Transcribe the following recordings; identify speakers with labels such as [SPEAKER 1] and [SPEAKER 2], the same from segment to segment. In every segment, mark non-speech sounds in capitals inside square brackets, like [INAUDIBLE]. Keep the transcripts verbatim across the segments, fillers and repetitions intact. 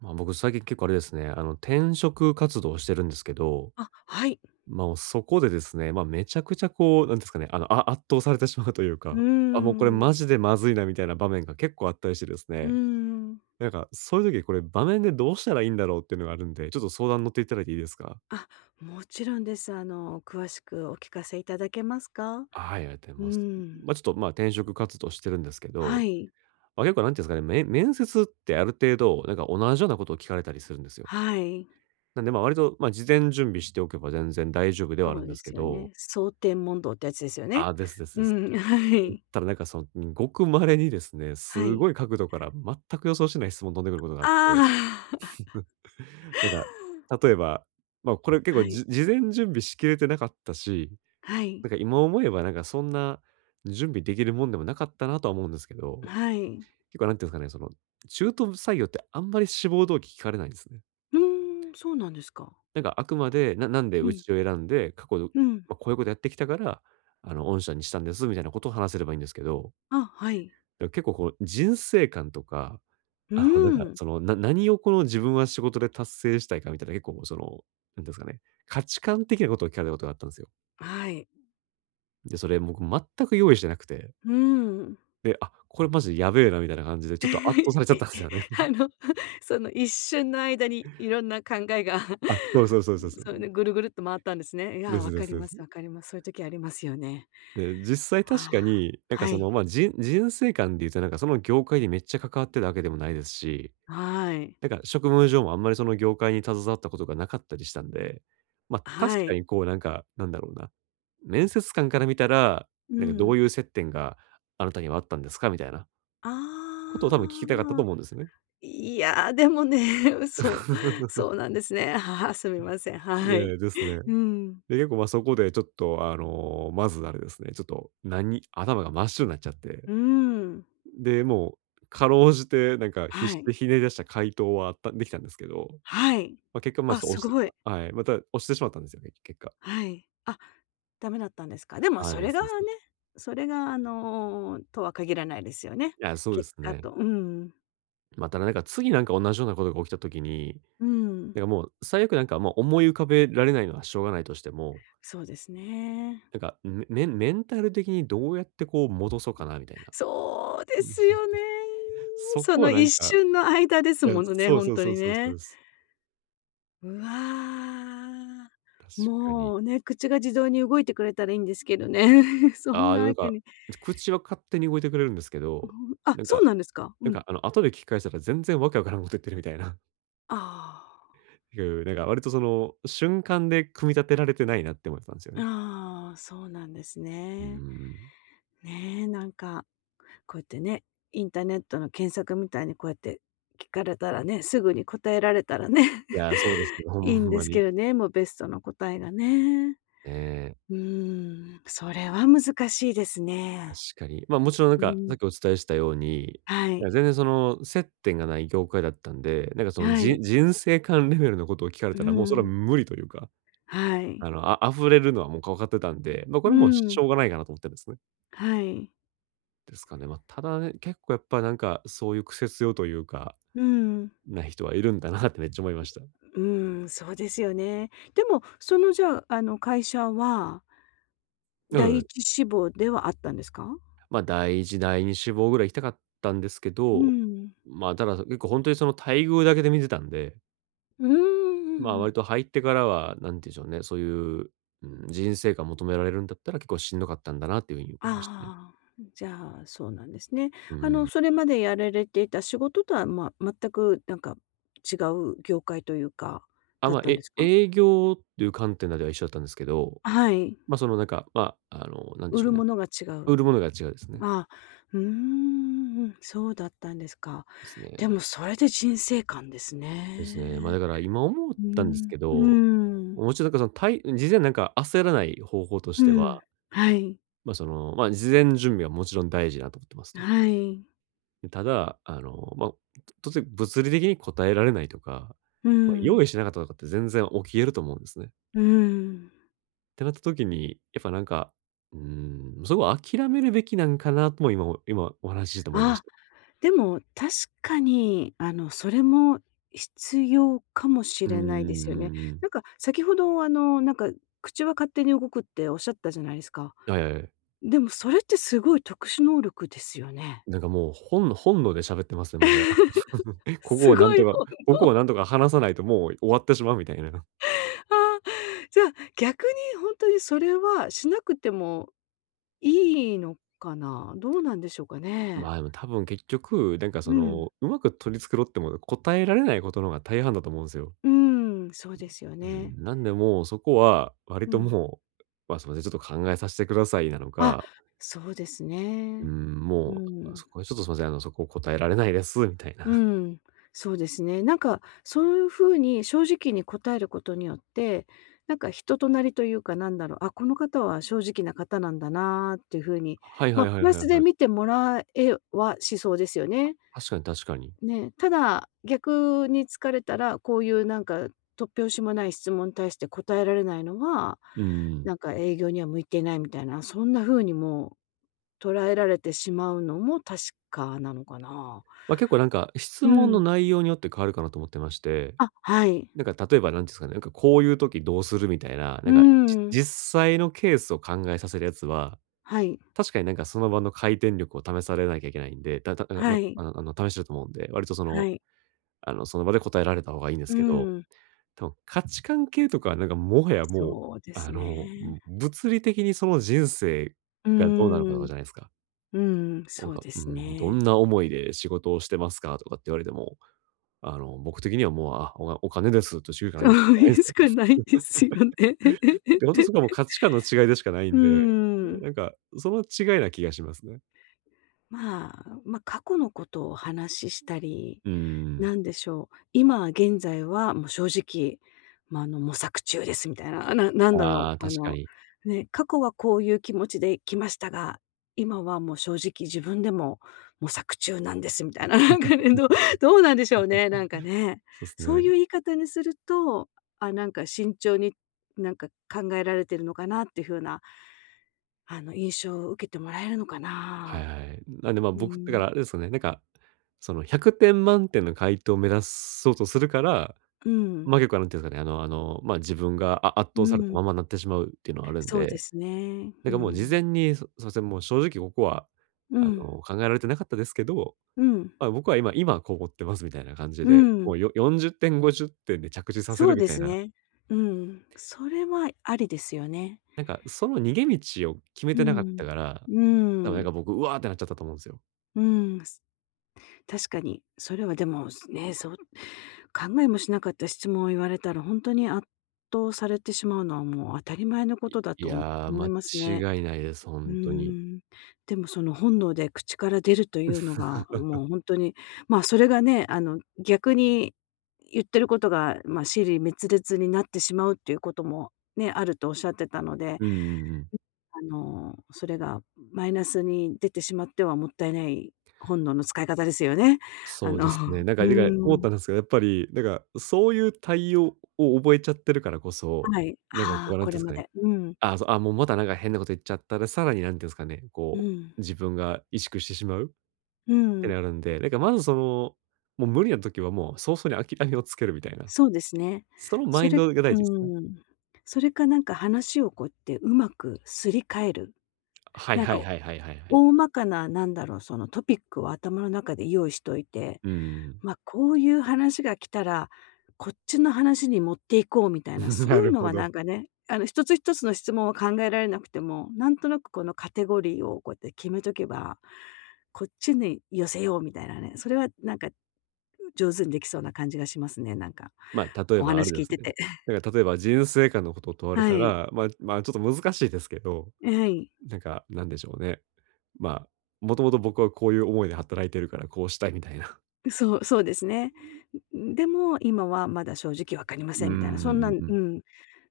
[SPEAKER 1] まあ、僕最近結構あれですね、あの、転職活動をしてるんですけど、
[SPEAKER 2] あ、はい。
[SPEAKER 1] まあ、そこでですね、まあ、めちゃくちゃこう、なんですかね、あの、あ圧倒されてしまうという
[SPEAKER 2] う
[SPEAKER 1] か、
[SPEAKER 2] ー
[SPEAKER 1] あ、もうこれ
[SPEAKER 2] ん。
[SPEAKER 1] マジでまずいなみたいな場面が結構あったりしてです
[SPEAKER 2] うー
[SPEAKER 1] ね、
[SPEAKER 2] ん。
[SPEAKER 1] なんかそういう時これ場面でどうしたらいいんだろうっていうのがあるんで、ちょっと相談乗っていただいていいですか？
[SPEAKER 2] あ、もちろんです。あの、詳しくお聞かせいただけますか？う
[SPEAKER 1] あ、はい、ありがとうござ
[SPEAKER 2] ー
[SPEAKER 1] います。
[SPEAKER 2] ん。
[SPEAKER 1] まあ、ちょっと、まあ、転職活動してるんですけ
[SPEAKER 2] は
[SPEAKER 1] ど、
[SPEAKER 2] い。
[SPEAKER 1] まあ、結構なんていうんですかね、め面接ってある程度、なんか同じようなことを聞かれたりするんですよ。
[SPEAKER 2] はい。
[SPEAKER 1] なんで、まあ、割と、まあ、事前準備しておけば全然大丈夫ではあ
[SPEAKER 2] そ
[SPEAKER 1] るん
[SPEAKER 2] う
[SPEAKER 1] で
[SPEAKER 2] で
[SPEAKER 1] すけ
[SPEAKER 2] すよ
[SPEAKER 1] ど、
[SPEAKER 2] ね。蒼天問答ってやつですよね。
[SPEAKER 1] あ、ですです
[SPEAKER 2] う
[SPEAKER 1] です。
[SPEAKER 2] ん、[LAUGHS] はい。
[SPEAKER 1] ただなんかその、ん、ごく稀にですね、
[SPEAKER 2] は
[SPEAKER 1] す
[SPEAKER 2] い。
[SPEAKER 1] ごい角度から全く予想しない質問飛んでくることがあって。
[SPEAKER 2] ああ。
[SPEAKER 1] [LAUGHS] なんか、
[SPEAKER 2] [LAUGHS]
[SPEAKER 1] 例えば、ま、これ結構
[SPEAKER 2] はい。
[SPEAKER 1] じ事前準備しきれてなかったし、
[SPEAKER 2] はい。
[SPEAKER 1] なんか今思えばなんかそんな準備できるもんでもなかったなとは思うんですけど、
[SPEAKER 2] はい。
[SPEAKER 1] 結構なんていうんですかね、その、中途採用ってあんまり志望動機聞かれないんですね。
[SPEAKER 2] うーん、そうなんですか。
[SPEAKER 1] なんかあくまで、ななんで
[SPEAKER 2] う
[SPEAKER 1] う
[SPEAKER 2] ん、
[SPEAKER 1] ちを選んで、過去、ま
[SPEAKER 2] うん。
[SPEAKER 1] あ、こういうことやってきたから、あの、御社にしたんですみたいなことを話せればいいんですけど、
[SPEAKER 2] あ、はい。
[SPEAKER 1] だ、結構こう、人生観とか、
[SPEAKER 2] う
[SPEAKER 1] あの、なんか、
[SPEAKER 2] ーん。
[SPEAKER 1] その、な何をこの自分は仕事で達成したいかみたいな、結構その、なんていうんですかね、価値観的なことを聞かれたことがあったんですよ。
[SPEAKER 2] はい。
[SPEAKER 1] で、それ僕全く用意してなくて、
[SPEAKER 2] うーん。
[SPEAKER 1] で、あ、これマジやべえなみたいな感じで、
[SPEAKER 2] [LAUGHS]
[SPEAKER 1] ちょっと圧倒されちゃっ
[SPEAKER 2] い
[SPEAKER 1] たんですよね。[LAUGHS]
[SPEAKER 2] あの、[LAUGHS] その一瞬の間にいろんな考えが
[SPEAKER 1] あ、そうそうそうそう
[SPEAKER 2] [LAUGHS]、
[SPEAKER 1] そう。
[SPEAKER 2] それでぐるぐるっと回ったんですね。いや
[SPEAKER 1] で
[SPEAKER 2] ー、
[SPEAKER 1] す
[SPEAKER 2] わ
[SPEAKER 1] で
[SPEAKER 2] か
[SPEAKER 1] す
[SPEAKER 2] り
[SPEAKER 1] で
[SPEAKER 2] ます、わ
[SPEAKER 1] す。
[SPEAKER 2] かります。そういう時ありますよね。
[SPEAKER 1] で、実際
[SPEAKER 2] わ
[SPEAKER 1] 確か
[SPEAKER 2] あ、
[SPEAKER 1] に、なんか
[SPEAKER 2] は
[SPEAKER 1] その、
[SPEAKER 2] い。
[SPEAKER 1] ま、あ人人生観で言うと、なんかその業界にめっちゃ関わってるわけでもないですし、
[SPEAKER 2] はい。
[SPEAKER 1] なんか職務上もあんまりその業界に携わったことがなかったりしたんで、ま、確
[SPEAKER 2] は
[SPEAKER 1] か
[SPEAKER 2] い。
[SPEAKER 1] にこうなんか、なんだろうな、面接官から見たら、
[SPEAKER 2] う
[SPEAKER 1] なんかどう
[SPEAKER 2] ん。
[SPEAKER 1] いう接点があなたにはあったんですかみたいな
[SPEAKER 2] あ
[SPEAKER 1] ことを多分聞きたかったと
[SPEAKER 2] あ。
[SPEAKER 1] 思うんですね。
[SPEAKER 2] いやー、でもね、[LAUGHS] そう、そ
[SPEAKER 1] [LAUGHS]
[SPEAKER 2] うなんですね。[LAUGHS] はあ、すみません。
[SPEAKER 1] い
[SPEAKER 2] は
[SPEAKER 1] や、
[SPEAKER 2] い。
[SPEAKER 1] ですね。
[SPEAKER 2] うん。
[SPEAKER 1] で、結構ま、そこでちょっとあの、まずあれですね、ちょっと、何頭が真っ白になっちゃって、
[SPEAKER 2] うん。
[SPEAKER 1] で、もう辛うじてなんか必死
[SPEAKER 2] はい。
[SPEAKER 1] でひねり出した回答はあったできたんですけど、
[SPEAKER 2] はい。
[SPEAKER 1] ま、結果ま、ちょ
[SPEAKER 2] あ、
[SPEAKER 1] っと押
[SPEAKER 2] す
[SPEAKER 1] して、
[SPEAKER 2] ごい。
[SPEAKER 1] はい、また押してしまったんですよね、結果。
[SPEAKER 2] はい。あ、ダメだったんですか。でも
[SPEAKER 1] ああ、
[SPEAKER 2] そ
[SPEAKER 1] で
[SPEAKER 2] れ
[SPEAKER 1] す
[SPEAKER 2] がね、
[SPEAKER 1] です。
[SPEAKER 2] それがあの、とは限らないですよね。
[SPEAKER 1] いや、そうで
[SPEAKER 2] 結
[SPEAKER 1] す
[SPEAKER 2] 果
[SPEAKER 1] ね。
[SPEAKER 2] と、うん、
[SPEAKER 1] またなんか次なんか同じようなことが起きたときに、
[SPEAKER 2] うん。
[SPEAKER 1] なんかもう最悪なんかもう思い浮かべられないのはしょうがないとしても、
[SPEAKER 2] そうですね。
[SPEAKER 1] なんか、メメンメンタル的にどうやってこう戻そうかなみたいな。
[SPEAKER 2] そうで
[SPEAKER 1] うん。
[SPEAKER 2] すよね。
[SPEAKER 1] そ
[SPEAKER 2] そ
[SPEAKER 1] こは
[SPEAKER 2] の
[SPEAKER 1] なん
[SPEAKER 2] 一
[SPEAKER 1] か、
[SPEAKER 2] 瞬の間です
[SPEAKER 1] いや、
[SPEAKER 2] ものね、
[SPEAKER 1] そう
[SPEAKER 2] ほん
[SPEAKER 1] そう
[SPEAKER 2] と
[SPEAKER 1] そう
[SPEAKER 2] に
[SPEAKER 1] そうそうで
[SPEAKER 2] ね。
[SPEAKER 1] す。
[SPEAKER 2] うわ。
[SPEAKER 1] 確かに。
[SPEAKER 2] もうね、口が自動に動いてくれたらいいんですけどね。[LAUGHS] そ
[SPEAKER 1] あ
[SPEAKER 2] ん
[SPEAKER 1] あ、
[SPEAKER 2] な
[SPEAKER 1] なん
[SPEAKER 2] わけ
[SPEAKER 1] か、
[SPEAKER 2] に。
[SPEAKER 1] 口は勝手に動いてくれるんですけ
[SPEAKER 2] うん、
[SPEAKER 1] ど、
[SPEAKER 2] あ、
[SPEAKER 1] なん
[SPEAKER 2] そう
[SPEAKER 1] か
[SPEAKER 2] なんですか？
[SPEAKER 1] な
[SPEAKER 2] う
[SPEAKER 1] ん
[SPEAKER 2] ん。
[SPEAKER 1] かあの後で聞き返したら全然わけわからんこと言ってるみたいな。
[SPEAKER 2] あ
[SPEAKER 1] [LAUGHS] いう、なんか割とその瞬間で組み立てられてないなって思ってたんですよね。
[SPEAKER 2] あ、ああ、そうなんです
[SPEAKER 1] う
[SPEAKER 2] ね。
[SPEAKER 1] ん。
[SPEAKER 2] ね、なんかこうやってね、インターネットの検索みたいにこうやって聞かれたらね、すぐに答えられたらね、
[SPEAKER 1] いや、そうですね、
[SPEAKER 2] [LAUGHS]
[SPEAKER 1] ほ
[SPEAKER 2] いいん
[SPEAKER 1] ん
[SPEAKER 2] で
[SPEAKER 1] ま
[SPEAKER 2] すけ
[SPEAKER 1] に。
[SPEAKER 2] どね、もうベストの答えがね。
[SPEAKER 1] ねえ、
[SPEAKER 2] うーん、それは難しいですね。
[SPEAKER 1] 確かに。ま、もちろんなん
[SPEAKER 2] う
[SPEAKER 1] か、さっ
[SPEAKER 2] ん、
[SPEAKER 1] きお伝えしたように、
[SPEAKER 2] は
[SPEAKER 1] な
[SPEAKER 2] い、
[SPEAKER 1] んか全然その接点がない業界だったんで、なんかその
[SPEAKER 2] は
[SPEAKER 1] じ
[SPEAKER 2] い、
[SPEAKER 1] 人生観レベルのことを聞かれ
[SPEAKER 2] う
[SPEAKER 1] たら、もうそれは
[SPEAKER 2] ん、
[SPEAKER 1] 無理というか、
[SPEAKER 2] はい、
[SPEAKER 1] あの、あ溢れるのはもう分かってたんで、ま、こ
[SPEAKER 2] う
[SPEAKER 1] れはもうし
[SPEAKER 2] ん、
[SPEAKER 1] ょうがないかなと思ってるんですね。
[SPEAKER 2] はい、
[SPEAKER 1] ですかね。ま、ただね、結構やっぱなんか、そういうクセ強というか、
[SPEAKER 2] うん、
[SPEAKER 1] な人はいるんだなってめっちゃ思いました。
[SPEAKER 2] うん、そうですよね。でも、そのじゃあ、あの会社は、
[SPEAKER 1] う
[SPEAKER 2] 第
[SPEAKER 1] ん。
[SPEAKER 2] 一志望ではあったんですか？
[SPEAKER 1] ま、第一第二志望ぐらい行きたかったんですけ
[SPEAKER 2] う
[SPEAKER 1] ど、
[SPEAKER 2] ん、
[SPEAKER 1] ま、ただ結構本当にその待遇だけで見てたんで、
[SPEAKER 2] う
[SPEAKER 1] まあ、
[SPEAKER 2] ー
[SPEAKER 1] 割
[SPEAKER 2] ん。
[SPEAKER 1] と入ってからは、なんていうんでしょうね、そういう、うん、人生観求められるんだったら結構しんどかったんだなっていう風に思いましたね。
[SPEAKER 2] ああ、じゃあ、そうなんですね。
[SPEAKER 1] う
[SPEAKER 2] あの、
[SPEAKER 1] ん。
[SPEAKER 2] それまでやられていた仕事とは、まあ、全くなんか違う業界というか、
[SPEAKER 1] あ、
[SPEAKER 2] だっ
[SPEAKER 1] まあ、
[SPEAKER 2] たんで
[SPEAKER 1] え
[SPEAKER 2] すか？
[SPEAKER 1] 営業っていう観点では一緒だったんですけど、
[SPEAKER 2] はい、
[SPEAKER 1] ま、そのなんか、まあ、あの、なんで
[SPEAKER 2] 売
[SPEAKER 1] しょ
[SPEAKER 2] る
[SPEAKER 1] うね、
[SPEAKER 2] ものが違う。
[SPEAKER 1] 売るものが違うですね。
[SPEAKER 2] ああ、うーん、そうだったんですか。
[SPEAKER 1] です
[SPEAKER 2] で
[SPEAKER 1] ね。
[SPEAKER 2] もそれで人生観です
[SPEAKER 1] ですね。ま、だ
[SPEAKER 2] ね。
[SPEAKER 1] から今思っ
[SPEAKER 2] うー
[SPEAKER 1] たんです
[SPEAKER 2] ん、
[SPEAKER 1] け
[SPEAKER 2] うー
[SPEAKER 1] ど、
[SPEAKER 2] ん、
[SPEAKER 1] もちろんなんかその、対事前なんか焦らない方法とし
[SPEAKER 2] う
[SPEAKER 1] ては、
[SPEAKER 2] ん、はい、
[SPEAKER 1] ま、その、ま、事前準備はもちろん大事だなと思ってますと。
[SPEAKER 2] はい、
[SPEAKER 1] ただ、あの、まあ、当然物理的に答えられないとか、
[SPEAKER 2] う
[SPEAKER 1] まあ、用
[SPEAKER 2] ん、
[SPEAKER 1] 意しなかったとかって全然起きえると思うんですね。
[SPEAKER 2] うん。
[SPEAKER 1] ってなった時に、やっぱなんか、うーん、そこは諦めるべきなんかなとも今お今お話しして思いまし
[SPEAKER 2] ああ。
[SPEAKER 1] た。
[SPEAKER 2] でも、確かに、あの、それも必要かもし
[SPEAKER 1] うんう
[SPEAKER 2] れ
[SPEAKER 1] ん
[SPEAKER 2] ないで
[SPEAKER 1] う
[SPEAKER 2] すよね。
[SPEAKER 1] んうんうん。
[SPEAKER 2] なんか、先ほど、あの、なんか、口は勝手に動くっておっしゃったじゃないですか。
[SPEAKER 1] はいはいはい。
[SPEAKER 2] でもそれってすごい特殊能力ですよね。
[SPEAKER 1] なんかもう本本能で喋ってますね、もはや。[LAUGHS] ここ
[SPEAKER 2] す
[SPEAKER 1] をなん
[SPEAKER 2] ご
[SPEAKER 1] と
[SPEAKER 2] い
[SPEAKER 1] か
[SPEAKER 2] 本
[SPEAKER 1] ここをなん
[SPEAKER 2] 能。
[SPEAKER 1] とか話さないともう終わってしまうみたいな。[LAUGHS]
[SPEAKER 2] ああ、じゃあ、逆に本当にそれはしなくてもいいのかな？どうなんでしょうかね？
[SPEAKER 1] まあ、でも多分結局、なんかそ
[SPEAKER 2] うん。
[SPEAKER 1] の、うまく取り繕っても答えられないことの方が大半だと思うんですよ。
[SPEAKER 2] うん、そうですよ
[SPEAKER 1] う
[SPEAKER 2] ね。
[SPEAKER 1] ん、なんでもうそこは割
[SPEAKER 2] う
[SPEAKER 1] と
[SPEAKER 2] ん。
[SPEAKER 1] もう、まあ、すみません、ちょっと考えさせてくださいなの
[SPEAKER 2] あ、
[SPEAKER 1] か、
[SPEAKER 2] そうです
[SPEAKER 1] う
[SPEAKER 2] ね。
[SPEAKER 1] ん、
[SPEAKER 2] う
[SPEAKER 1] もう、あ、
[SPEAKER 2] ん。
[SPEAKER 1] そこちょっとすみません、あの、そこ答えられないですみたい
[SPEAKER 2] う
[SPEAKER 1] な。[LAUGHS]
[SPEAKER 2] ん、そうですね。なんか、そういうふうに正直に答えることによって、なんか人となりというか、なんだろう、あ、この方は正直な方なんだなっていうふうに、
[SPEAKER 1] はいは
[SPEAKER 2] ま
[SPEAKER 1] い
[SPEAKER 2] あ、
[SPEAKER 1] は
[SPEAKER 2] プ
[SPEAKER 1] い
[SPEAKER 2] ラ
[SPEAKER 1] は
[SPEAKER 2] ス
[SPEAKER 1] い
[SPEAKER 2] で
[SPEAKER 1] はい。
[SPEAKER 2] 見てもらえはしそうですよね。
[SPEAKER 1] 確かに確かに。
[SPEAKER 2] ね、ただ、逆に疲れたら、こういうなんか突拍子もない質問に対して答えられないのは、
[SPEAKER 1] うんま
[SPEAKER 2] なん
[SPEAKER 1] あ
[SPEAKER 2] か営業には向いていないみたいな、そんな風にも捉えられてしまうのも確かなのかな。
[SPEAKER 1] 結構なんか質
[SPEAKER 2] う
[SPEAKER 1] 問の
[SPEAKER 2] ん。
[SPEAKER 1] 内容によって変わるかなと思ってまして、
[SPEAKER 2] あ、はい。
[SPEAKER 1] なんか例えばなんすかね、なんかこういう時どうするみたいな、なん
[SPEAKER 2] う
[SPEAKER 1] か、じ
[SPEAKER 2] ん。
[SPEAKER 1] 実際のケースを考えさせるやつは、
[SPEAKER 2] はい。
[SPEAKER 1] 確かになんかその場の回転力を試されなきゃいけないんで、たたあ、ま、
[SPEAKER 2] はい。
[SPEAKER 1] ああの、試してると思うんで、割とその
[SPEAKER 2] はい。
[SPEAKER 1] あの、その場で答えられた方がいいんです
[SPEAKER 2] う
[SPEAKER 1] けど、
[SPEAKER 2] ん。
[SPEAKER 1] 多分価値観系とかはなんかもはやもう、
[SPEAKER 2] そうで
[SPEAKER 1] あ
[SPEAKER 2] す
[SPEAKER 1] の、う
[SPEAKER 2] ね。
[SPEAKER 1] ん、物理的にその人生
[SPEAKER 2] うー
[SPEAKER 1] がどうなのかとか
[SPEAKER 2] ん。
[SPEAKER 1] じゃないですか。
[SPEAKER 2] うん、
[SPEAKER 1] なん
[SPEAKER 2] そう
[SPEAKER 1] か、
[SPEAKER 2] で
[SPEAKER 1] う
[SPEAKER 2] す
[SPEAKER 1] ん、どん
[SPEAKER 2] ね。
[SPEAKER 1] な思いで仕事をしてますかとかって言われても、あの、僕的にはもう、あ、お金お金ですとしかな
[SPEAKER 2] そ
[SPEAKER 1] い
[SPEAKER 2] う
[SPEAKER 1] ないん
[SPEAKER 2] い
[SPEAKER 1] す
[SPEAKER 2] うし
[SPEAKER 1] よ。
[SPEAKER 2] かないですよね。[LAUGHS]
[SPEAKER 1] で、本当そこはもう価値観の違いでしかない
[SPEAKER 2] う
[SPEAKER 1] ん
[SPEAKER 2] ー
[SPEAKER 1] で、
[SPEAKER 2] ん。
[SPEAKER 1] なんかその違いな気がしますね。
[SPEAKER 2] まあ、まあ、過去のことをお話ししたり
[SPEAKER 1] うん。
[SPEAKER 2] なんでしょう、今現在はもう正直、まあ、あの、模索中ですみたいな、な [LAUGHS] なんだ
[SPEAKER 1] あ
[SPEAKER 2] ろ
[SPEAKER 1] あ、
[SPEAKER 2] う、あ
[SPEAKER 1] 確か
[SPEAKER 2] の、
[SPEAKER 1] に。
[SPEAKER 2] ね、過去はこういう気持ちで来ましたが、今はもう正直自分でも模索中なんですみたいな、[LAUGHS] なんかね、どう [LAUGHS] どうなんでしょうね、なんかね。
[SPEAKER 1] そうです
[SPEAKER 2] そう
[SPEAKER 1] ね。
[SPEAKER 2] いう言い方にすると、あ、なんか慎重になんか考えられてるのかなっていう風なあの、印象を受けてもらえるのか
[SPEAKER 1] はい
[SPEAKER 2] な。
[SPEAKER 1] はい。なんでまあ、
[SPEAKER 2] う
[SPEAKER 1] 僕、だか
[SPEAKER 2] ん。
[SPEAKER 1] らあれですよね、なんか、そのひゃくてん満点の回答を目指そうとするから、
[SPEAKER 2] うん。
[SPEAKER 1] まあ、結構なんていうんですかね、あのあの、まあ、自分があ圧
[SPEAKER 2] う
[SPEAKER 1] 倒されたま
[SPEAKER 2] ん。
[SPEAKER 1] まになってしまうっていうのはあるん
[SPEAKER 2] そうで
[SPEAKER 1] で、
[SPEAKER 2] すね。
[SPEAKER 1] なん
[SPEAKER 2] う
[SPEAKER 1] かもう事
[SPEAKER 2] ん。
[SPEAKER 1] 前に、そそうですね、もう正直ここは、
[SPEAKER 2] う
[SPEAKER 1] あ
[SPEAKER 2] ん。
[SPEAKER 1] の、考えられてなかったですけど、
[SPEAKER 2] うん。
[SPEAKER 1] まあ、僕は今今こう思ってますみたいな感じ
[SPEAKER 2] う
[SPEAKER 1] で、も
[SPEAKER 2] ん。
[SPEAKER 1] うよよんじゅってん、ごじゅってんで着地させ
[SPEAKER 2] そ
[SPEAKER 1] る
[SPEAKER 2] う
[SPEAKER 1] み
[SPEAKER 2] で
[SPEAKER 1] たい
[SPEAKER 2] す
[SPEAKER 1] な、
[SPEAKER 2] ね。うん。それはありですよね。
[SPEAKER 1] なんかその逃げ道を決め
[SPEAKER 2] う
[SPEAKER 1] てなかった
[SPEAKER 2] ん。
[SPEAKER 1] から、
[SPEAKER 2] う
[SPEAKER 1] 多分なんか
[SPEAKER 2] ん。
[SPEAKER 1] 僕、うわーってなっちゃったと思うんですよ。
[SPEAKER 2] うん。す確かに。それはでも、すね、そう考えもしなかった質問を言われたら、ほんとに圧倒されてしまうのは、もう当たり前のことだ
[SPEAKER 1] い
[SPEAKER 2] と
[SPEAKER 1] やー、
[SPEAKER 2] 思いますね。
[SPEAKER 1] 間違いないです、
[SPEAKER 2] うー
[SPEAKER 1] 本当に。
[SPEAKER 2] ん。でもその本能で口から出るというのが、もうほんとに、まあ、それがね、あの、逆に言ってることが、ま、支離滅裂になってしまうっていうこともね、あるとおっしゃってたので、
[SPEAKER 1] うんうんうん。
[SPEAKER 2] あの、それがマイナスに出てしまってはもったいない本能の使い方ですよね。あ
[SPEAKER 1] そう
[SPEAKER 2] の、
[SPEAKER 1] ですね。なん
[SPEAKER 2] う
[SPEAKER 1] か、だから
[SPEAKER 2] ー
[SPEAKER 1] 思っ
[SPEAKER 2] ん、
[SPEAKER 1] たんですけど、やっぱり、なんか、そういう対応を覚えちゃってるからこそ、
[SPEAKER 2] はい。
[SPEAKER 1] なんか
[SPEAKER 2] あ
[SPEAKER 1] こ
[SPEAKER 2] あ、
[SPEAKER 1] う、なん
[SPEAKER 2] こ
[SPEAKER 1] ていうんで
[SPEAKER 2] れ
[SPEAKER 1] すか
[SPEAKER 2] ま
[SPEAKER 1] ね、
[SPEAKER 2] で。うん、
[SPEAKER 1] あ、そう、あ、もうまたなんか変なこと言っちゃったら、さらになんていうんですかね、
[SPEAKER 2] う
[SPEAKER 1] こ
[SPEAKER 2] ん、
[SPEAKER 1] う、自分が萎縮してしまうっ
[SPEAKER 2] う
[SPEAKER 1] て
[SPEAKER 2] ん。
[SPEAKER 1] なるんで、なんかまずその、もう無理な時はもう早々に諦めをつけるみたいな。
[SPEAKER 2] そうですね。
[SPEAKER 1] そのマ
[SPEAKER 2] そ
[SPEAKER 1] イン
[SPEAKER 2] れ、
[SPEAKER 1] ドが大
[SPEAKER 2] う
[SPEAKER 1] 事ですね。
[SPEAKER 2] ん。それかなんか話をこうやってうまくすり替える。
[SPEAKER 1] はい
[SPEAKER 2] なん
[SPEAKER 1] はい
[SPEAKER 2] か
[SPEAKER 1] はいはいはいはい。
[SPEAKER 2] 大まかな、なんだろう、そのトピックを頭の中で用意しといて、
[SPEAKER 1] うん。
[SPEAKER 2] ま、こういう話が来たら、こっちの話に持っていこうみたいな、
[SPEAKER 1] [LAUGHS]
[SPEAKER 2] そ
[SPEAKER 1] な
[SPEAKER 2] うい
[SPEAKER 1] る
[SPEAKER 2] うの
[SPEAKER 1] ほ
[SPEAKER 2] はな
[SPEAKER 1] ど。
[SPEAKER 2] んかね、あの一つ一つの質問は考えられなくても、なんとなくこのカテゴリーをこうやって決めとけば、こっちに寄せようみたいなね、それはなんか上手にできそうな感じがしますね、なんか。
[SPEAKER 1] まあ、例え
[SPEAKER 2] お
[SPEAKER 1] ばあ
[SPEAKER 2] 話
[SPEAKER 1] れで
[SPEAKER 2] 聞い
[SPEAKER 1] す
[SPEAKER 2] て
[SPEAKER 1] ね。
[SPEAKER 2] て。
[SPEAKER 1] なんか例えば人生観のことを問われ
[SPEAKER 2] は
[SPEAKER 1] た
[SPEAKER 2] い。
[SPEAKER 1] ら、まあまあ、ちょっと難しいですけど
[SPEAKER 2] はい。
[SPEAKER 1] なんか、なんでしょうね。まあ、もともと僕はこういう思いで働いてるから、こうしたいみたいな。
[SPEAKER 2] そう、そうですね。んでも、今はまだ正直わかりま
[SPEAKER 1] うん
[SPEAKER 2] せ
[SPEAKER 1] う
[SPEAKER 2] ん
[SPEAKER 1] ん
[SPEAKER 2] みたいな、そん
[SPEAKER 1] う
[SPEAKER 2] な
[SPEAKER 1] ん
[SPEAKER 2] ん
[SPEAKER 1] うん。
[SPEAKER 2] うん、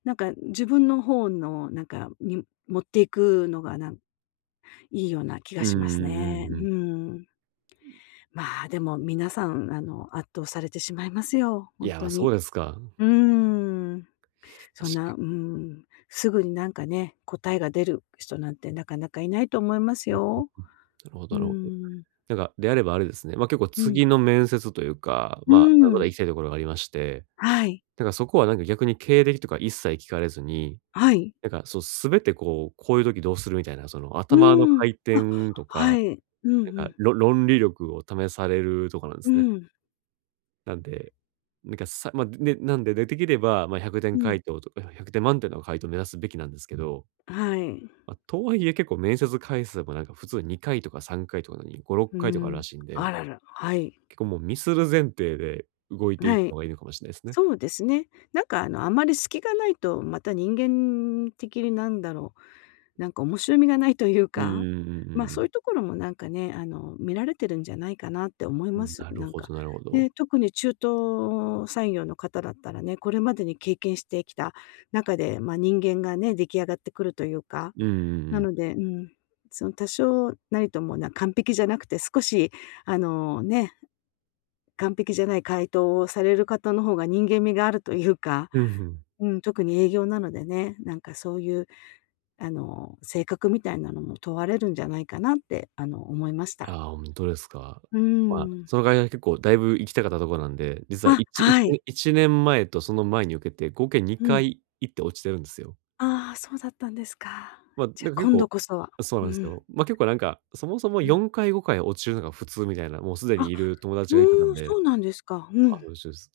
[SPEAKER 2] なんか自分の方のなんか、に持っていくのがなんいいような気が
[SPEAKER 1] うん
[SPEAKER 2] します
[SPEAKER 1] うん
[SPEAKER 2] ね。
[SPEAKER 1] うんうん。
[SPEAKER 2] うん。まあ、でも皆さん、あの、圧倒されてしまいますよ、
[SPEAKER 1] い
[SPEAKER 2] 本
[SPEAKER 1] や、
[SPEAKER 2] 当
[SPEAKER 1] そう
[SPEAKER 2] に。
[SPEAKER 1] ですか。確か
[SPEAKER 2] うーん。そんな、うーん、すぐになんかね、答えが出る人なんてなかなかいないと思います
[SPEAKER 1] に。
[SPEAKER 2] よ。
[SPEAKER 1] なるほど
[SPEAKER 2] うー
[SPEAKER 1] なるほど。
[SPEAKER 2] ん。
[SPEAKER 1] なんか、であればあれですね、ま、結構
[SPEAKER 2] うん。
[SPEAKER 1] 次の面接というか、
[SPEAKER 2] う
[SPEAKER 1] まあ、あ
[SPEAKER 2] ー
[SPEAKER 1] の、まだ
[SPEAKER 2] ん。
[SPEAKER 1] 行きたいところがありまして、
[SPEAKER 2] はい。
[SPEAKER 1] なんかそこはなんか逆に経歴とか一切聞かれずに、
[SPEAKER 2] はい。
[SPEAKER 1] なんかそう全てこう、こういう時どうするみたいな、その
[SPEAKER 2] う
[SPEAKER 1] 頭の
[SPEAKER 2] ーん。
[SPEAKER 1] 回
[SPEAKER 2] あ、
[SPEAKER 1] 転と
[SPEAKER 2] は
[SPEAKER 1] か、
[SPEAKER 2] い。うんう
[SPEAKER 1] なんか、
[SPEAKER 2] ん。
[SPEAKER 1] ろ論理力を試されるとかなんで
[SPEAKER 2] う
[SPEAKER 1] すね。
[SPEAKER 2] ん。
[SPEAKER 1] なんで、なんかさまあ、で、なんで、で、できれば、まあ、ひゃくてん
[SPEAKER 2] う
[SPEAKER 1] 回
[SPEAKER 2] ん。
[SPEAKER 1] 答とか、点満点の回答を目指すべきなんですけど、
[SPEAKER 2] はい。
[SPEAKER 1] まあ、とはいえ結構面接回数もなんか普通にかいとかさんかいとかなのに、ご、6
[SPEAKER 2] う
[SPEAKER 1] 回とかある
[SPEAKER 2] ん。
[SPEAKER 1] らしいんで、
[SPEAKER 2] あらら、はい。
[SPEAKER 1] 結構もうミスる前提で動いていっ
[SPEAKER 2] は
[SPEAKER 1] た
[SPEAKER 2] い。
[SPEAKER 1] 方がいいのかもしれないですね。
[SPEAKER 2] そうですね。なんか、あの、あんまり隙がないと、また人間的になんだろう、なんか面白みがないという
[SPEAKER 1] うんうんう
[SPEAKER 2] か、
[SPEAKER 1] んう
[SPEAKER 2] ま、そ
[SPEAKER 1] ん。
[SPEAKER 2] ういうところもなんかね、あの、見られてるんじゃないかなって思い
[SPEAKER 1] う
[SPEAKER 2] ま
[SPEAKER 1] ん、
[SPEAKER 2] す。
[SPEAKER 1] なる
[SPEAKER 2] なん
[SPEAKER 1] ほ
[SPEAKER 2] か。
[SPEAKER 1] どなるほど。
[SPEAKER 2] ね、特に中東産業の方だったらね、これまでに経験してきた中で、ま、人間がね、出来上がってくるというか
[SPEAKER 1] うんうんう
[SPEAKER 2] な
[SPEAKER 1] ん。
[SPEAKER 2] ので、うん、その多少なりともな完璧じゃなくて、少しあのね、完璧じゃない回答をされる方の方が人間味があるというか、
[SPEAKER 1] うん、ん。
[SPEAKER 2] うん、特に営業なのでね、なんかそういうあの性格みたいなのも問われるんじゃないかなってあの思いました。
[SPEAKER 1] ああ、ほですか。
[SPEAKER 2] う
[SPEAKER 1] まあ、
[SPEAKER 2] ん。
[SPEAKER 1] その会社結構だいぶ行きたかったところなんで、実は
[SPEAKER 2] あ、
[SPEAKER 1] いちい
[SPEAKER 2] は
[SPEAKER 1] ち
[SPEAKER 2] い。
[SPEAKER 1] いちねんまえとその前に受けて、合計
[SPEAKER 2] う
[SPEAKER 1] 2
[SPEAKER 2] ん。
[SPEAKER 1] 回行って落ちてるんですよ。
[SPEAKER 2] ああ、そうだったんですか。
[SPEAKER 1] まあ、
[SPEAKER 2] じゃ、
[SPEAKER 1] な
[SPEAKER 2] あ、
[SPEAKER 1] んか結
[SPEAKER 2] 今度
[SPEAKER 1] 構
[SPEAKER 2] こそは。
[SPEAKER 1] そうな
[SPEAKER 2] う
[SPEAKER 1] んです
[SPEAKER 2] ん、
[SPEAKER 1] よ。ま、結構なんか、そもそも
[SPEAKER 2] うん。
[SPEAKER 1] よんかいごかい落ちるのが普通みたいな、もうすでに
[SPEAKER 2] あ、
[SPEAKER 1] いる友達が言ってた
[SPEAKER 2] う
[SPEAKER 1] ん
[SPEAKER 2] ん、
[SPEAKER 1] で、
[SPEAKER 2] そうなんですか。う
[SPEAKER 1] あ、そ
[SPEAKER 2] ん。
[SPEAKER 1] うですそうです。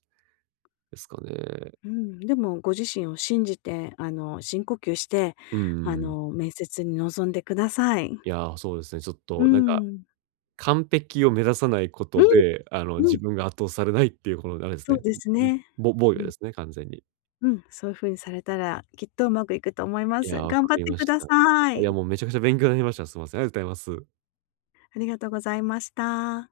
[SPEAKER 1] ですかね。
[SPEAKER 2] うん、でもご自身を信じて、あの、深呼吸して、
[SPEAKER 1] うんう
[SPEAKER 2] あ
[SPEAKER 1] んうん。
[SPEAKER 2] の、面接に臨んでください。
[SPEAKER 1] いや、そうですね、ちょっ
[SPEAKER 2] う
[SPEAKER 1] となんか、
[SPEAKER 2] ん。
[SPEAKER 1] 完璧を目指さないこ
[SPEAKER 2] う
[SPEAKER 1] と
[SPEAKER 2] ん、
[SPEAKER 1] で、あの、
[SPEAKER 2] う
[SPEAKER 1] 自
[SPEAKER 2] ん、
[SPEAKER 1] 分が圧倒されないっていうこのあれです
[SPEAKER 2] そ
[SPEAKER 1] ね、
[SPEAKER 2] うです
[SPEAKER 1] んん、
[SPEAKER 2] ね。
[SPEAKER 1] ぼ防御
[SPEAKER 2] う
[SPEAKER 1] で
[SPEAKER 2] ん、
[SPEAKER 1] すね、完全に。
[SPEAKER 2] うん、そういう風にされたら、きっとうまくいくと思いま
[SPEAKER 1] い
[SPEAKER 2] す。
[SPEAKER 1] や、わ
[SPEAKER 2] 頑
[SPEAKER 1] か
[SPEAKER 2] 張っ
[SPEAKER 1] り
[SPEAKER 2] て
[SPEAKER 1] ま
[SPEAKER 2] く
[SPEAKER 1] し
[SPEAKER 2] だ
[SPEAKER 1] た。
[SPEAKER 2] さ
[SPEAKER 1] いや、
[SPEAKER 2] い。
[SPEAKER 1] もうめちゃくちゃ勉強になりました。すいません、ありがとうございます。
[SPEAKER 2] ありがとうございました。